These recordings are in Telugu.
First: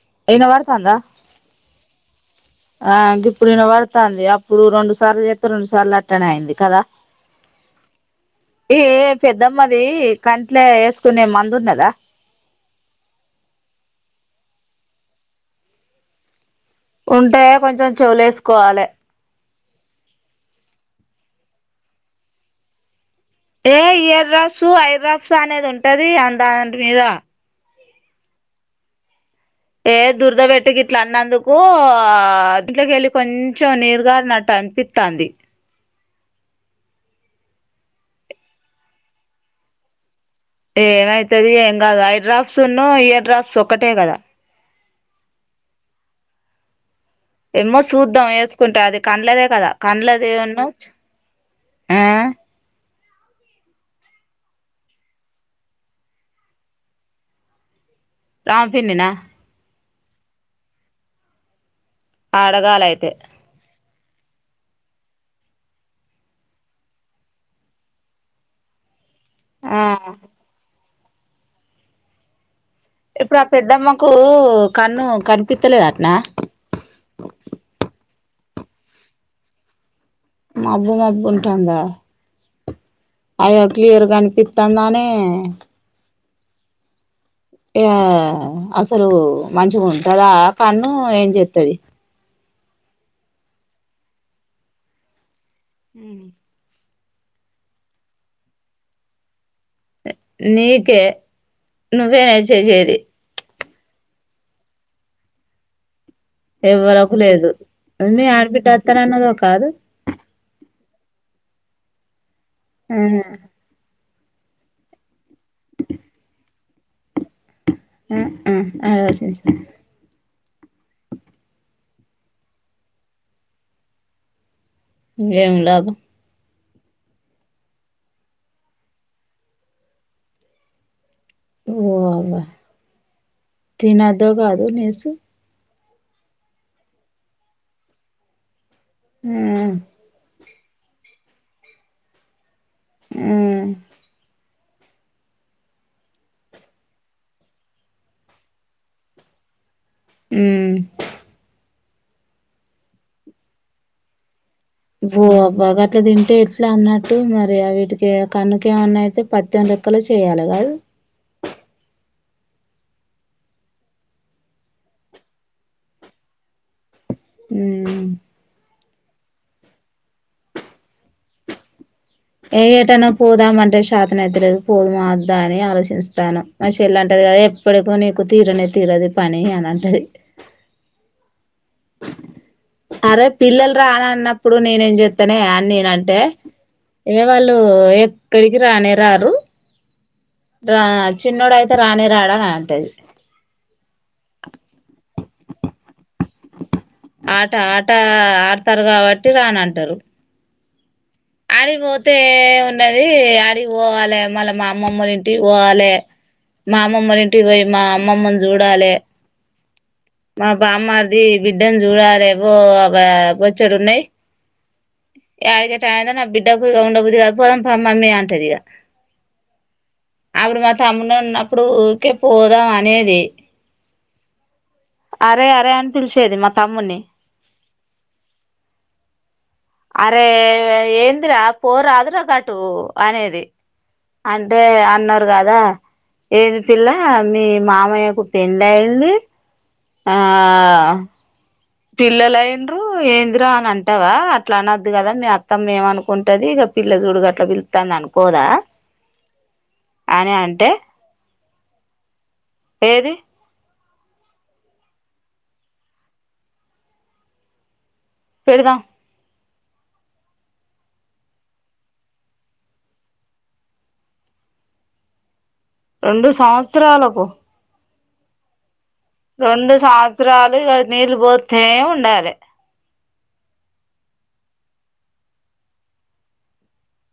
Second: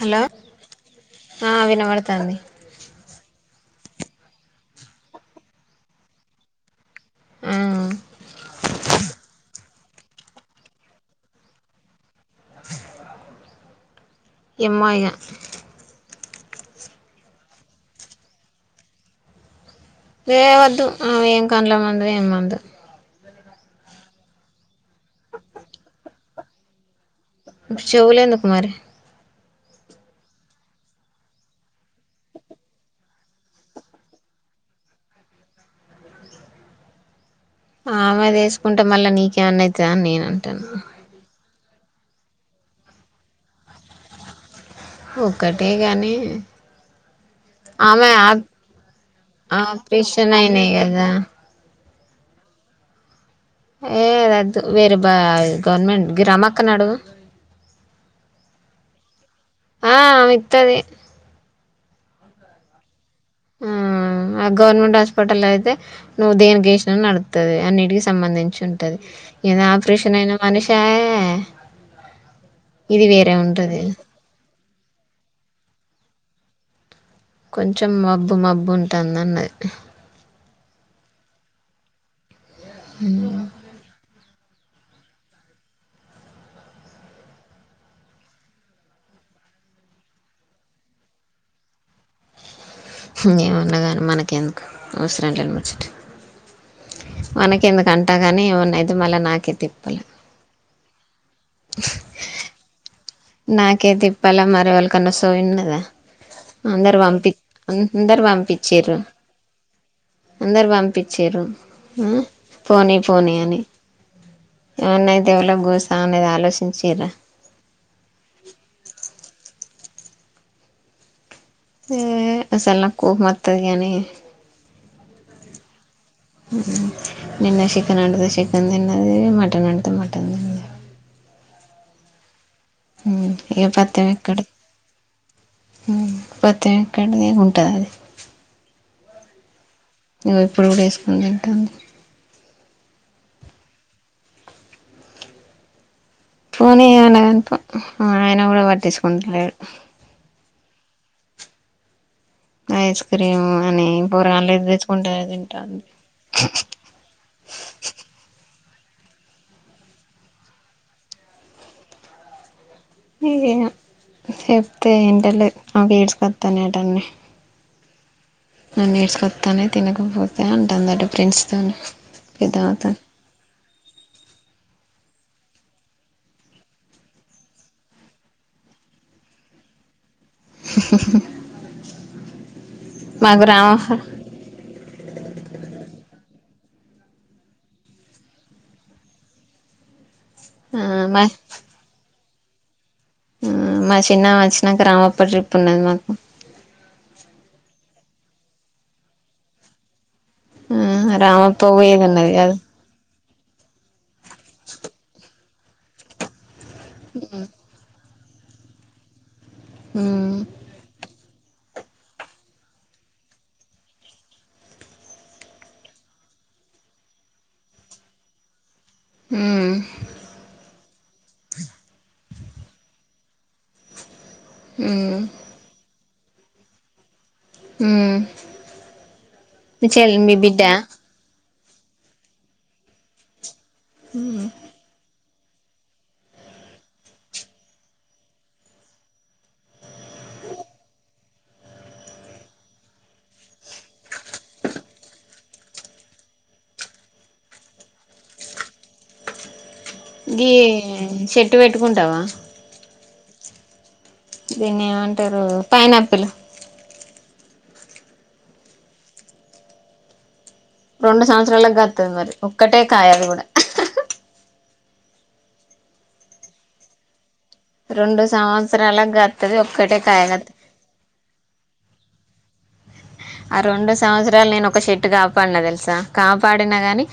హలో ఇనబడుతాందా హ వినవడ్ తంది ఆ గిప్పుడు వినవడుతాంది అప్పుడు రెండు సార్లు చెత్తే రెండు సార్లు అట్టనే అయింది కదా ఆ ఏ పెద్దమ్ మది కంట్లే ఏసుకునే మందు ఉన్నదా ఎమ్మే ఇగ ఉంటే కొంచెం చెవుల ఏసుకోవాలే ఏ వద్దు ఆ ఏం కన్ల మందు ఏం మందో ఏ ఇయర్ డ్రాప్స్ ఐ డ్రాప్స్ అనేది ఉంటది అ దాంటి మీద చెవులేందుకు మరి ఏ దురదవెట్టి గిట్లా అన్నందుకు ఆ దింట్ల కేళ్ళి కొంచెం నీరుగారినట్టు అనిపిత్తంది ఆమెదేసుకుంటే మళ్ళా నీకేమన్నా అయితదను నేనను ఏమయితది ఇంకా గా ఐ డ్రాఫ్స్ ఉన్ను ఇయర్ డ్రాప్స్ ఒకటే కదా ఒక్కటే గాని ఎమ్మే ఆమె సుద్దాం ఆ ఏసుకుంటే అది కండ్లదే కదా ఆపరేషన్ కండ్లదివున్ను అయినాయి కదా ఏదద్దు వేరే బ గవర్నమెంట్ గి రామక్క నడుగు ఆ పిన్నీనా ఆ మిత్తది ఆడగాలే అయితే ఆ గవర్నమెంట్ హాస్పిటల్ అయితే నువ్వు దేనికేసిన నడుతది అన్నిటికి సంబంధించి ఉంటది ఇయన ఆ ఆప్రేషన్ అయిన మనీషాయే మే ఇప్పుడు ఆ పెద్దమ్మకు కన్ను కను పిత్తలేదటనా కొంచెం మబ్బు మబ్బు ఉంటంది అన్నది మబ్బు మబ్బు ఉంటాందా అయో క్లియర్ కనిపిత్ తందనే ఇగ అసలు మంచి గుంటదా కన్ను ఏం చెతది హు ఏమన్నగానీ మనకేందుకు అవసరం లేనీ ము హు మనకేందుకు అంటగని ఏమనైతే మళ్ళ నాకే తిప్ నీకే నువ్వేనాయే చేసేది నాకే తిప్పల మారేవలకన్న సోయి ఉన్నదా ఎవ్వలకు లేదు మీ అడ్బిడ్డ పంపించిర్రు అత్తనన్నదో కాదు అచ్చిరు పోనీ ఆహా పోనీ అని ఎమన్నాయితే ఎవరో గసా అనేది ఆలోచించరా ఆ ఆ ఏ అసలు నాకు కోపం మత్తది కానీ ఏం లాభం నిన్న చికెన్ వండితే చికెన్ తిన్నది మటన్ వండితే మటన్ తిన్నది ఓ వా ఇక తిన ద కాదు నిసు ప్రతి కంటదికు ఉంటుంది అది హ్మ్మ్ ఇప్పుడు కూడా వేసుకుొని తింటుంది హ్మ్మ్ పోనీ అన కనుప ఆయన కూడా పట్టించుకుంటలేడు హ్మ్మ్ ఐస్ క్రీమ్ అని పొరగాళ్ళని అబ్బా అట్లా తింటే ఎట్లా అన్నట్టు మరి వీటికి కన్ను ఏమన్నా అయితే పత్ె లెక్కలు చేయ్యాలి కదు ఇక చెప్తే ఏంటలో నా గడ్స్ కత్తానేటన్ని ఉమ్ నన్ను నేర్స్కొస్తానే తినకపోతే అంటుందట ఫ్రెండ్స్ తో ఏ ఏటనా పోదామనిపిస్తుంది శతన ఎతలేదు పోదు మాద్దా అని ఆలోచిస్తాను మా చెల్లె అంటది కదా ఎప్పటికి నీకు తీరనే తీరదు పని అని అంటది అరే మాకు పిల్లలు రామప్ప రాాల అన్నప్పుడు నేనే ఏం చెతానే అ నేన అంటే ఇవ వాళ్ళు ఎక్కడికి రానే రారు రా ఆ మా చిన్నోడుయితే రాణే రాడా ఆ అంటది ఆ మా చిన్నామె వచ్చినాక రామప్ప ట్రిప్ ఉన్నది మాకు ఆట ఆట ఆడతారు కాబట్టి రాని అంటారు ఆ రామప్ప పోయేది ఆడిపోతే ఉన్నది కాదు ఉన్నది ఆడి పోవాలి మళ్ళ మా అమ్మమ్మలు ఇంటి పోవాలి మామమ్మరింటి పోయయి మా అమ్మమ్మ చూడాలే మ్మ్ మా బామ్మది ఎద్ద చూడాల ఎవో అ పోచ్చడు ఉన్నాయి ఎడిగ ట నా బిడ్డకు ఉండబద్ కాకపోదం పోదాం పా మమ్మీ అంటదిక మ్మ్ ఆడు మా తమ్ముడు ఉన్నప్పుడు ఊరికే పోదాం అనేది మ్మ్ అరే అరే అనిపిిల్ సే మా తమ్మునే ఉ అరే ఏందిరా అప్ పో రాదు రా గటు అనేది అంటే అన్నర్ రాదా ఏది పిల్ల మీ మామయ్య కు పెళ్లి అయింది ఆ పిల్లలు అయ్యిండ్రు ఏంది రా అని అంటావా అట్లా అనద్దు కదా మీ అత్తమ్మ ఏమనుకుంటాది ఇగ పిల్ల చూడు గట్లా పిలుతాంది అనుకోదా అని దీ అంటే చేట్ ఇట్టు పెట్టుకుంటావా ఏది దీన్ని ఏమంటారు పైనాపిల్ పెడుదాం రెండు సంవత్సరాలకు గాత్తది మరి ఒక్కటే కాయ అది కూడా రెండు సంవత్సరాల పో రెండు సంవత్స రెండు సంవత్సరాలు ఇగ నీళ్ళ పోతే ఉన్ టాలే ఆ రెండు సంవత్సరాలు నేను ఒక షేట్టు కాపాడినా తెలుసా కాపాడినా గాని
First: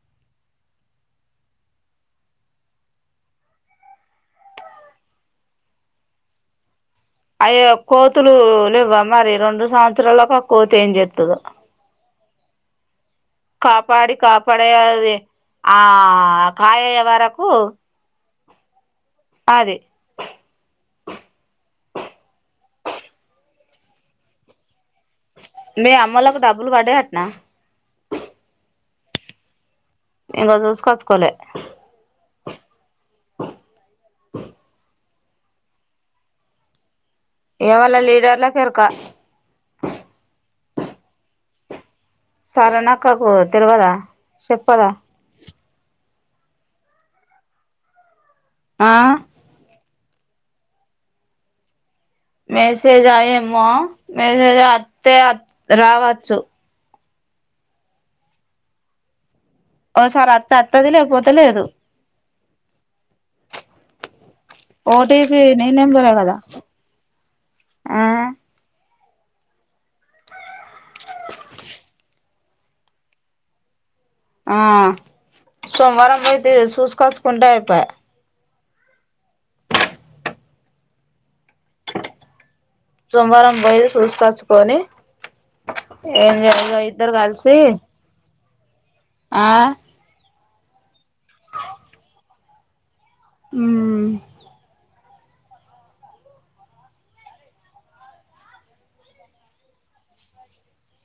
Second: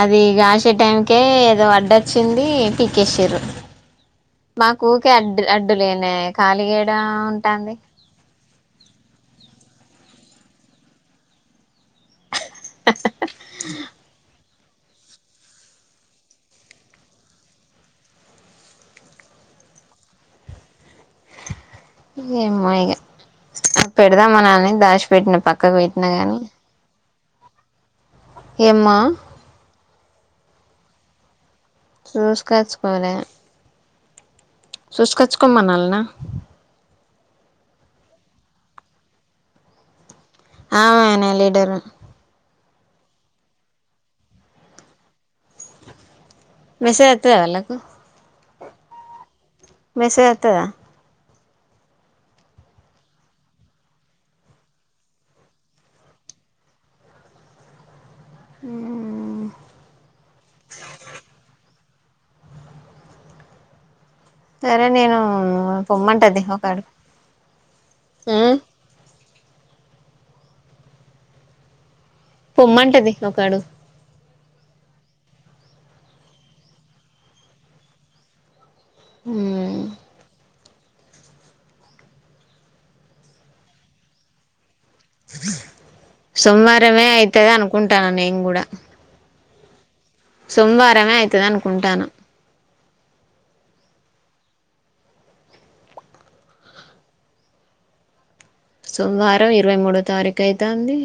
అది గాసే టైంకే ఏదో అడ్డు వచ్చింది పీకేసిర్రు మాకు ఊకే అడ్డు అడ్డులేనే కాలిగ ఏడ్ అయ్యో కోతులు లేవ్వ మరి రెండు సంవత్సరాలు కో కోతి ఏం జేతదో కాపాడి కాప్ పడేఅది ఆ కాయ వరకు అదే ఎమ్మో ఇగ పెడదామ్ అనని దాషు మీ ఆమ్మో లకు డబ్బులు వడ్డాయాట్ నా ఏమ్మా ఇంగ చూసుకచ్చుకోలే చూసుకచ్చుకోలే ఆ చూసుకచ్చుకోమన్ అల్ నా ఎవాల్ల లీడర్ లకు ఎరుక ఆమె నే లీడర్ తరా నక్క కు తెలువదా చెప్పదా మెసేజ్ వత్తాద వాళ్ళకు ఆ మెసేజ్ అత్తదా మెసేజ్ జా ఏమ్మో మెసేజ్ అతే రావచ్చు ఉ ఓ సారి అతే అత్తది లేకపోతే లేదు సరే నేను ఓటీపీ నీ నెంబరే కదా పొమ్మంటది ఒక అడుగు ఆ ఉ పొమ్మంటది ఒకడు ఆ సోమ్ వారం అయితే చూసు కొచ్చుకుంటే అయ్ పాయ అ సోమవారం బయేది చూసుకచ్చుకొని సోమవారమే ఇద్దరు అయితది కలిసి అనుకుంటన్న నేను గుడా అ ఆ సోమ్ వార్ రమే అయితది అనుకుంటాను ఉమ్ సోమవారం ఇరవై మూడో తారీఖు అయితాంది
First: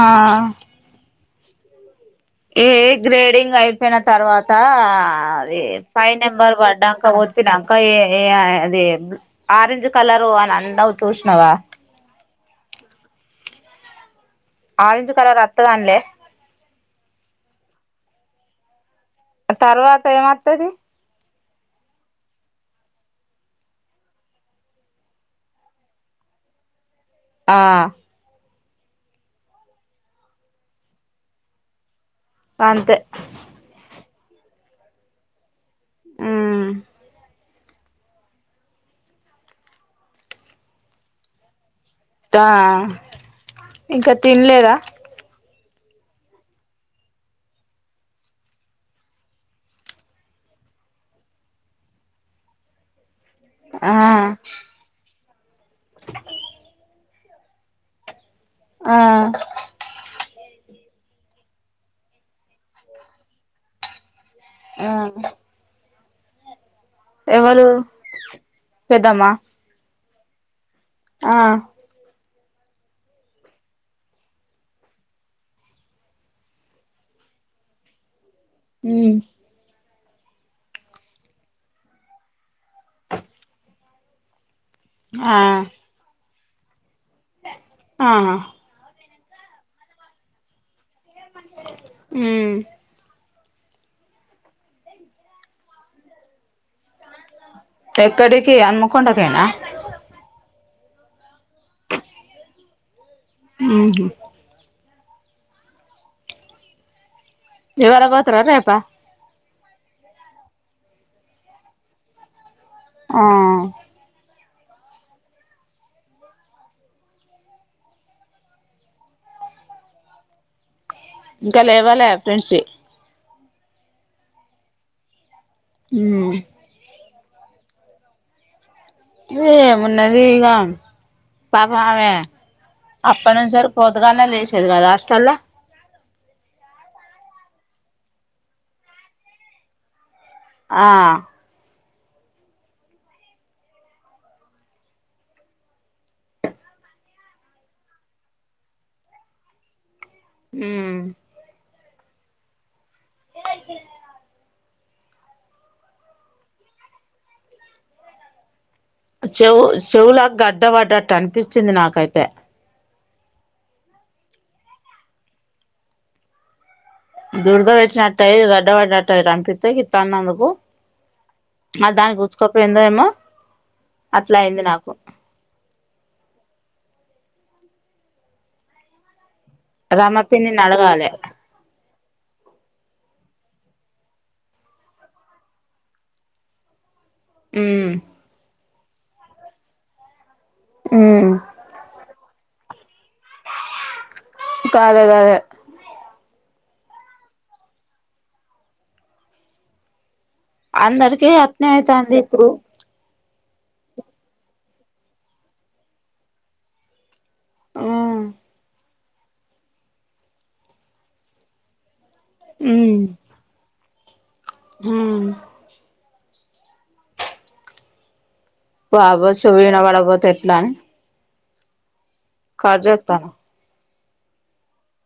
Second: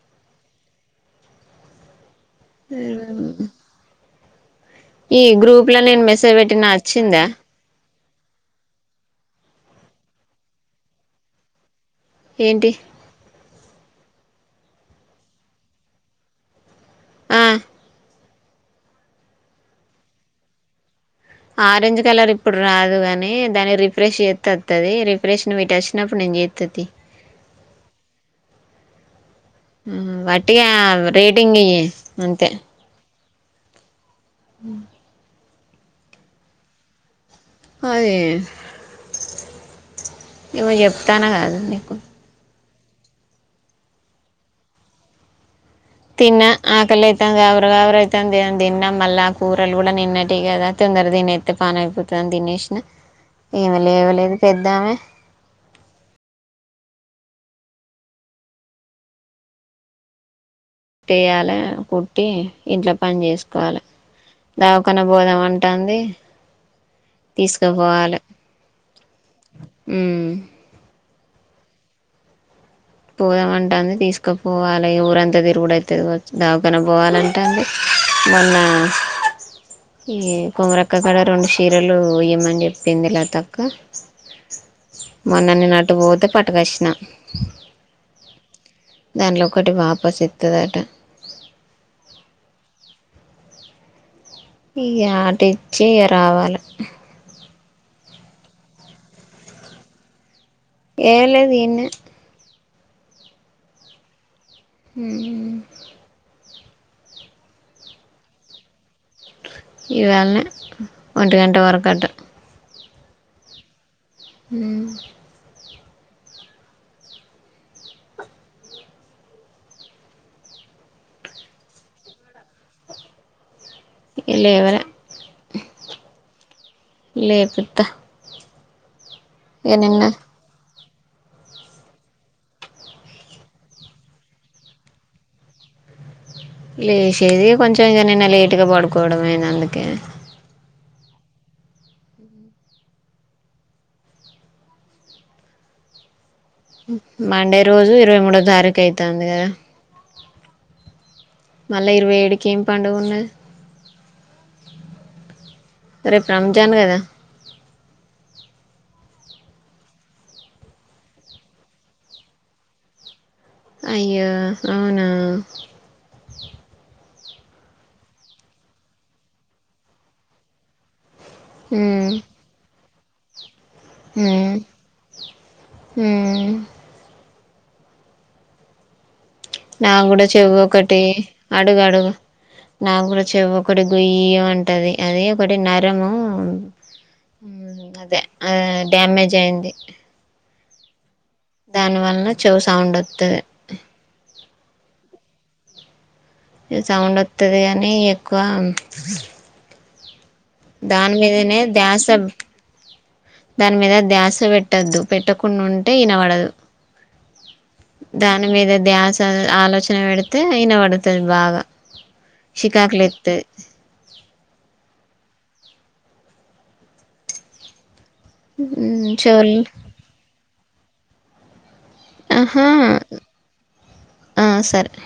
ఆ ఏ గ్రేడింగ్ అయిపోన తర్వాత్ తా ఈ అదే గ్రూప్ లో నేను ఫైవ్ మెసేజ్ నెంబర్ పెట్టిన వడ్డాక వచ్చిందా ఓత్తినాంకా ఏ ఏ అది ఆరెంజ్ కలరు అని అండవ్ చూసినావా ఏంటి ఆరెంజ్ కలరు అత్తదాన్ లే ఆ ఆ తర్వాత ఏమొత్తది ఆరెంజ్ కలర్ ఇప్పుడు రాదు గాని దాని రిఫ్రెష్ చేత్తే అత్తది రిఫ్రెష్ [unintelligible] వచ్చినప్పుడు నేను చేయిత్తా తీ ఆ ఉ వాటి ఆ రేటింగే ఇస్ అంతే ఉ ఊ అయ్యెయ్యో ఏమో చొప్తాన్నా కాద నీకు ఆ ఇంకా తిన్నేద తిన్నా ఆకలి అయితాంది గావర గావర అయితాంది అని తిన్నా మళ్ళా ఆ కూరలు గూడా నిన్నటివి కదా తొందర తినేత్తే పని అయిపోతదని తినేసిన ఈమే ఆ లేవలేదె పెద్దామే ఆ కుట్టేయాల కుట్టి ఇంట్లో పని చేసుకోవాల ఆ దావకన్న బోదాం అంటాంది ఎవరు పెద్దామా ఊ ఆ పోదామంటాంది తీసుకుపోవాలే ఊరంతా తిరుగుడు అయితాది వచ్చి దావకనా పోవాలంటాంది మొన్నా ఉమ్ ఈ కొంగరక్క క్కాడ రెండు చీరలు ఇయ్యమని చెప్పింది లతక్క ఆ మొన్న నేను అటు బోతే పట్ ప్రశ్న [unintelligible] ఆ దాంట్లో ఒక్కటి వాపస్ ఇత్తదట. మ్ ఈ ఆటిచ్చి రావాల. ఎక్కడకి అమ్ముకుండపొయినా? ఏ లేద్ ఏన్నే మ్ హు ఉమ్ ఇవాళ పోతార రేపా? ఇవేళ్నే ఒంటి గంట వరకు అంట ఆ మ్ ఇంకా లేవాలె ఫ్రెండ్షి ఇ లేవరే మ్ లేపుథ ఏమున్నది ఇగా? పాపం ఆమే అప్పట్నుంచి సరి పోదుగాల్నే లేసేది కదా హాస్టల్లా లేసేది కొంచెం ఇంక నిన్న లేటుగా పడుకోవడమైనందుకే ఆ మండే రోజు ఇరవై మూడో తారీఖు అయితాంది కదా! మ్ మళ్ళా ఇరవై ఏడుకిం పండుగున్నది. రేపు రంజాన్ కదా? చెవు చెవులా గడ్డ పడ్డట్టు అనిపిచ్చింది నాకైతే అయ్యో అవునా? దుర్ద వచ్చినట్టాయి గడ్డ పడ్డట్టు రంపిత్తయ్ తన్నందుకు మరి దాని కుచ్చుకో పొయిందేమో? మ్ మ్ నా రమ కూడ చెవ్వు పిన్నిని ఒకటి అడగాలే అడుగు అడుగు నాకూడా చెవ్వొకటి గుయ్య్ మంటది అద ఒకటి నరము మ్ ఉమ్ గదే అదే డామేజ్ అయింది మ్ దాని వల్న చెవు సౌండ్ ఒత్తది కాదు అదే అదే సౌండ్ వత్తది అనీ ఎక్కువ దాని అందరికి మీదనే అట్నే ధ్యాస అయితంది ఇప్పుడు దాని మీద ధ్యాస పెట్టొద్దు పెట్టకుంటే ఇనబడదు ఉమ్ దాని మీద ధ్యాస ద ఆలోచన పెడితే ఇన పడుతది బాగా శికకులైతది హ వావ్ చెవులు ఈనబడపోతే ఎట్లా ఆహా కట్ చేత్తన్న ఆ సరే